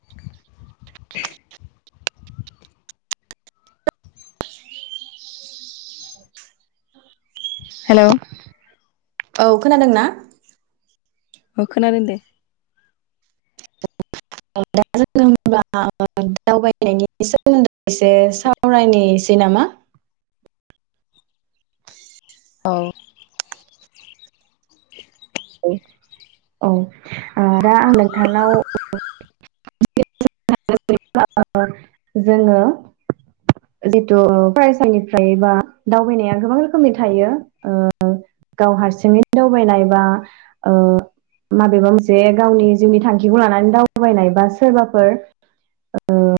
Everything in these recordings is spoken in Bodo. [inaudible] [inaudible] हेल' । औ खोनादोंना? औ खोनादों दे। दा जोङो होनब्ला दावबायनायनि सोमोन्दै एसे सावरायनायसै नामा? औ । औ दा आं नोंथांनाव [inaudible] जोङो जिथु फरायसानिफ्राय बा दावबायनाया गोबां रोखोमनि थायो । ओ गाव हारसिङै दावबायनाय बा माबेबा मोनसे गावनि जिउनि थांखिखौ लानानै दावबायनाय बा सोरबाफोर ओ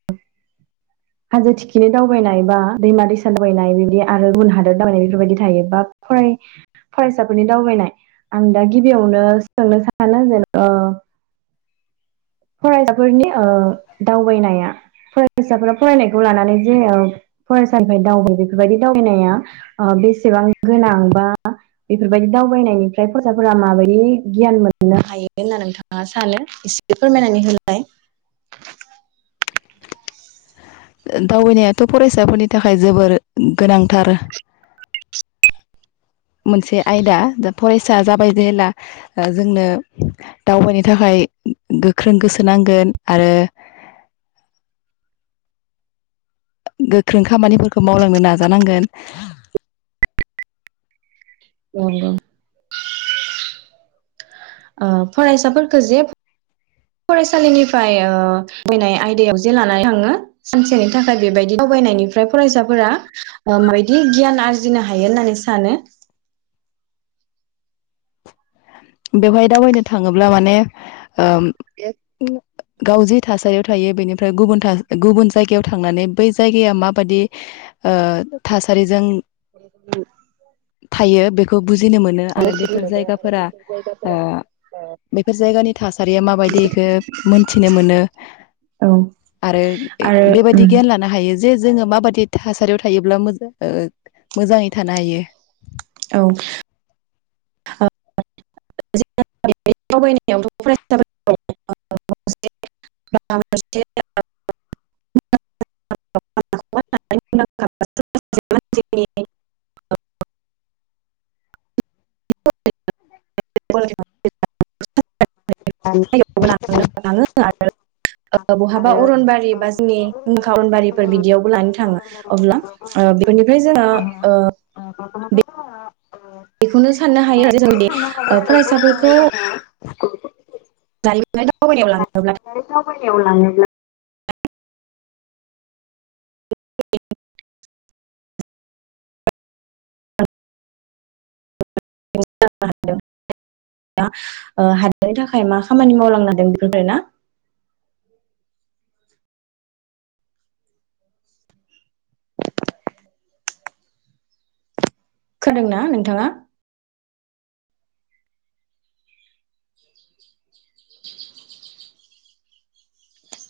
हाजो थिखिनि दावबायनाय बा दैमा दैसा दावबायनाय बिबदि आरो गुबुन हादर दावबायनाय बेफोरबायदि थायो । बा फ्राय फरायसाफोरनि दावबायनाय आं दा गिबियावनो सोलोंनो सानो जेनेबा ओ फरायसाफोरनि ओ दावबायनाया फरायसाफोरा फरायनायखौ लानानै जे फरायसाानिफ्राय दावबाया बेफोरबायदि दावबायनाया बेसेबां गोनां बा बेफोरबायदि दावबायनायनिफ्राय फरायसाफोरा माबायदि गियान मोननो हायो होनना नोंथाङा सानो एसे बेफोरमायनानै होलाय । दावबायनायाथ' फरायसाफोरनि थाखाय जोबोर गोनांथार । मोनसे आयदा फरायसा जाबाय जेब्ला जोंनो दावबायनो थाखाय गोख्रों गोसो नांगोन आरो । गोख्रों खामानिफोरखौ मावलांनो नाजानांगोन । नंगौ । ओ फरायसाफोरखौ जे फरायसालिनिफ्राय थबायनाय आयदायाव जे लानानै थाङो सानसेनि थाखाय बेबायदि दावबायनायनिफ्राय फरायसाफोरा माबायदि गियान आरजिनो हायो होननानै सानो। बेवहाय दावबायनो थाङोब्ला माने ओ । गाव जि थासारियाव थायो बेनिफ्राय गुबुन गुबुन जायगायाव थांनानै बै जाय गाया मा बादि ओ थासारिजों [inaudible] थायो बेखौ बुजिनो मोनो आरो बेफोर जायगाफोरा ओ बेफोर जायगानि थासारिया माबायदि इखो मोनथिनो मोनो औ आरो आरो बेबायदि उम गियान लानो हायो। जे जोङो माबाददि थासारियाव थायोब्ला मोजा मोजाङै थानो हायो। औ [inaudible] [inaudible] [inaudible] [inaudible] बहाबा अरनबारि बा जोंनि [inaudible] अनबारिफोर बिदियावबो लानो थाङो अब्ला बेनिफ्राय जोङो ओ बेखौनो साननो हायो [inaudible] जोंदि फरायसाफोरखौ [inaudible] जारिमिनारि दावबायनायाव लाङोब्ला दावबायनायाव लाङोब्ला [unintelligible] [unintelligible] ओ हादोरनि थाखाय मा खामानि मावलांनादो बेफोरखौ आरोना? खोनादों ना नोंथाङा?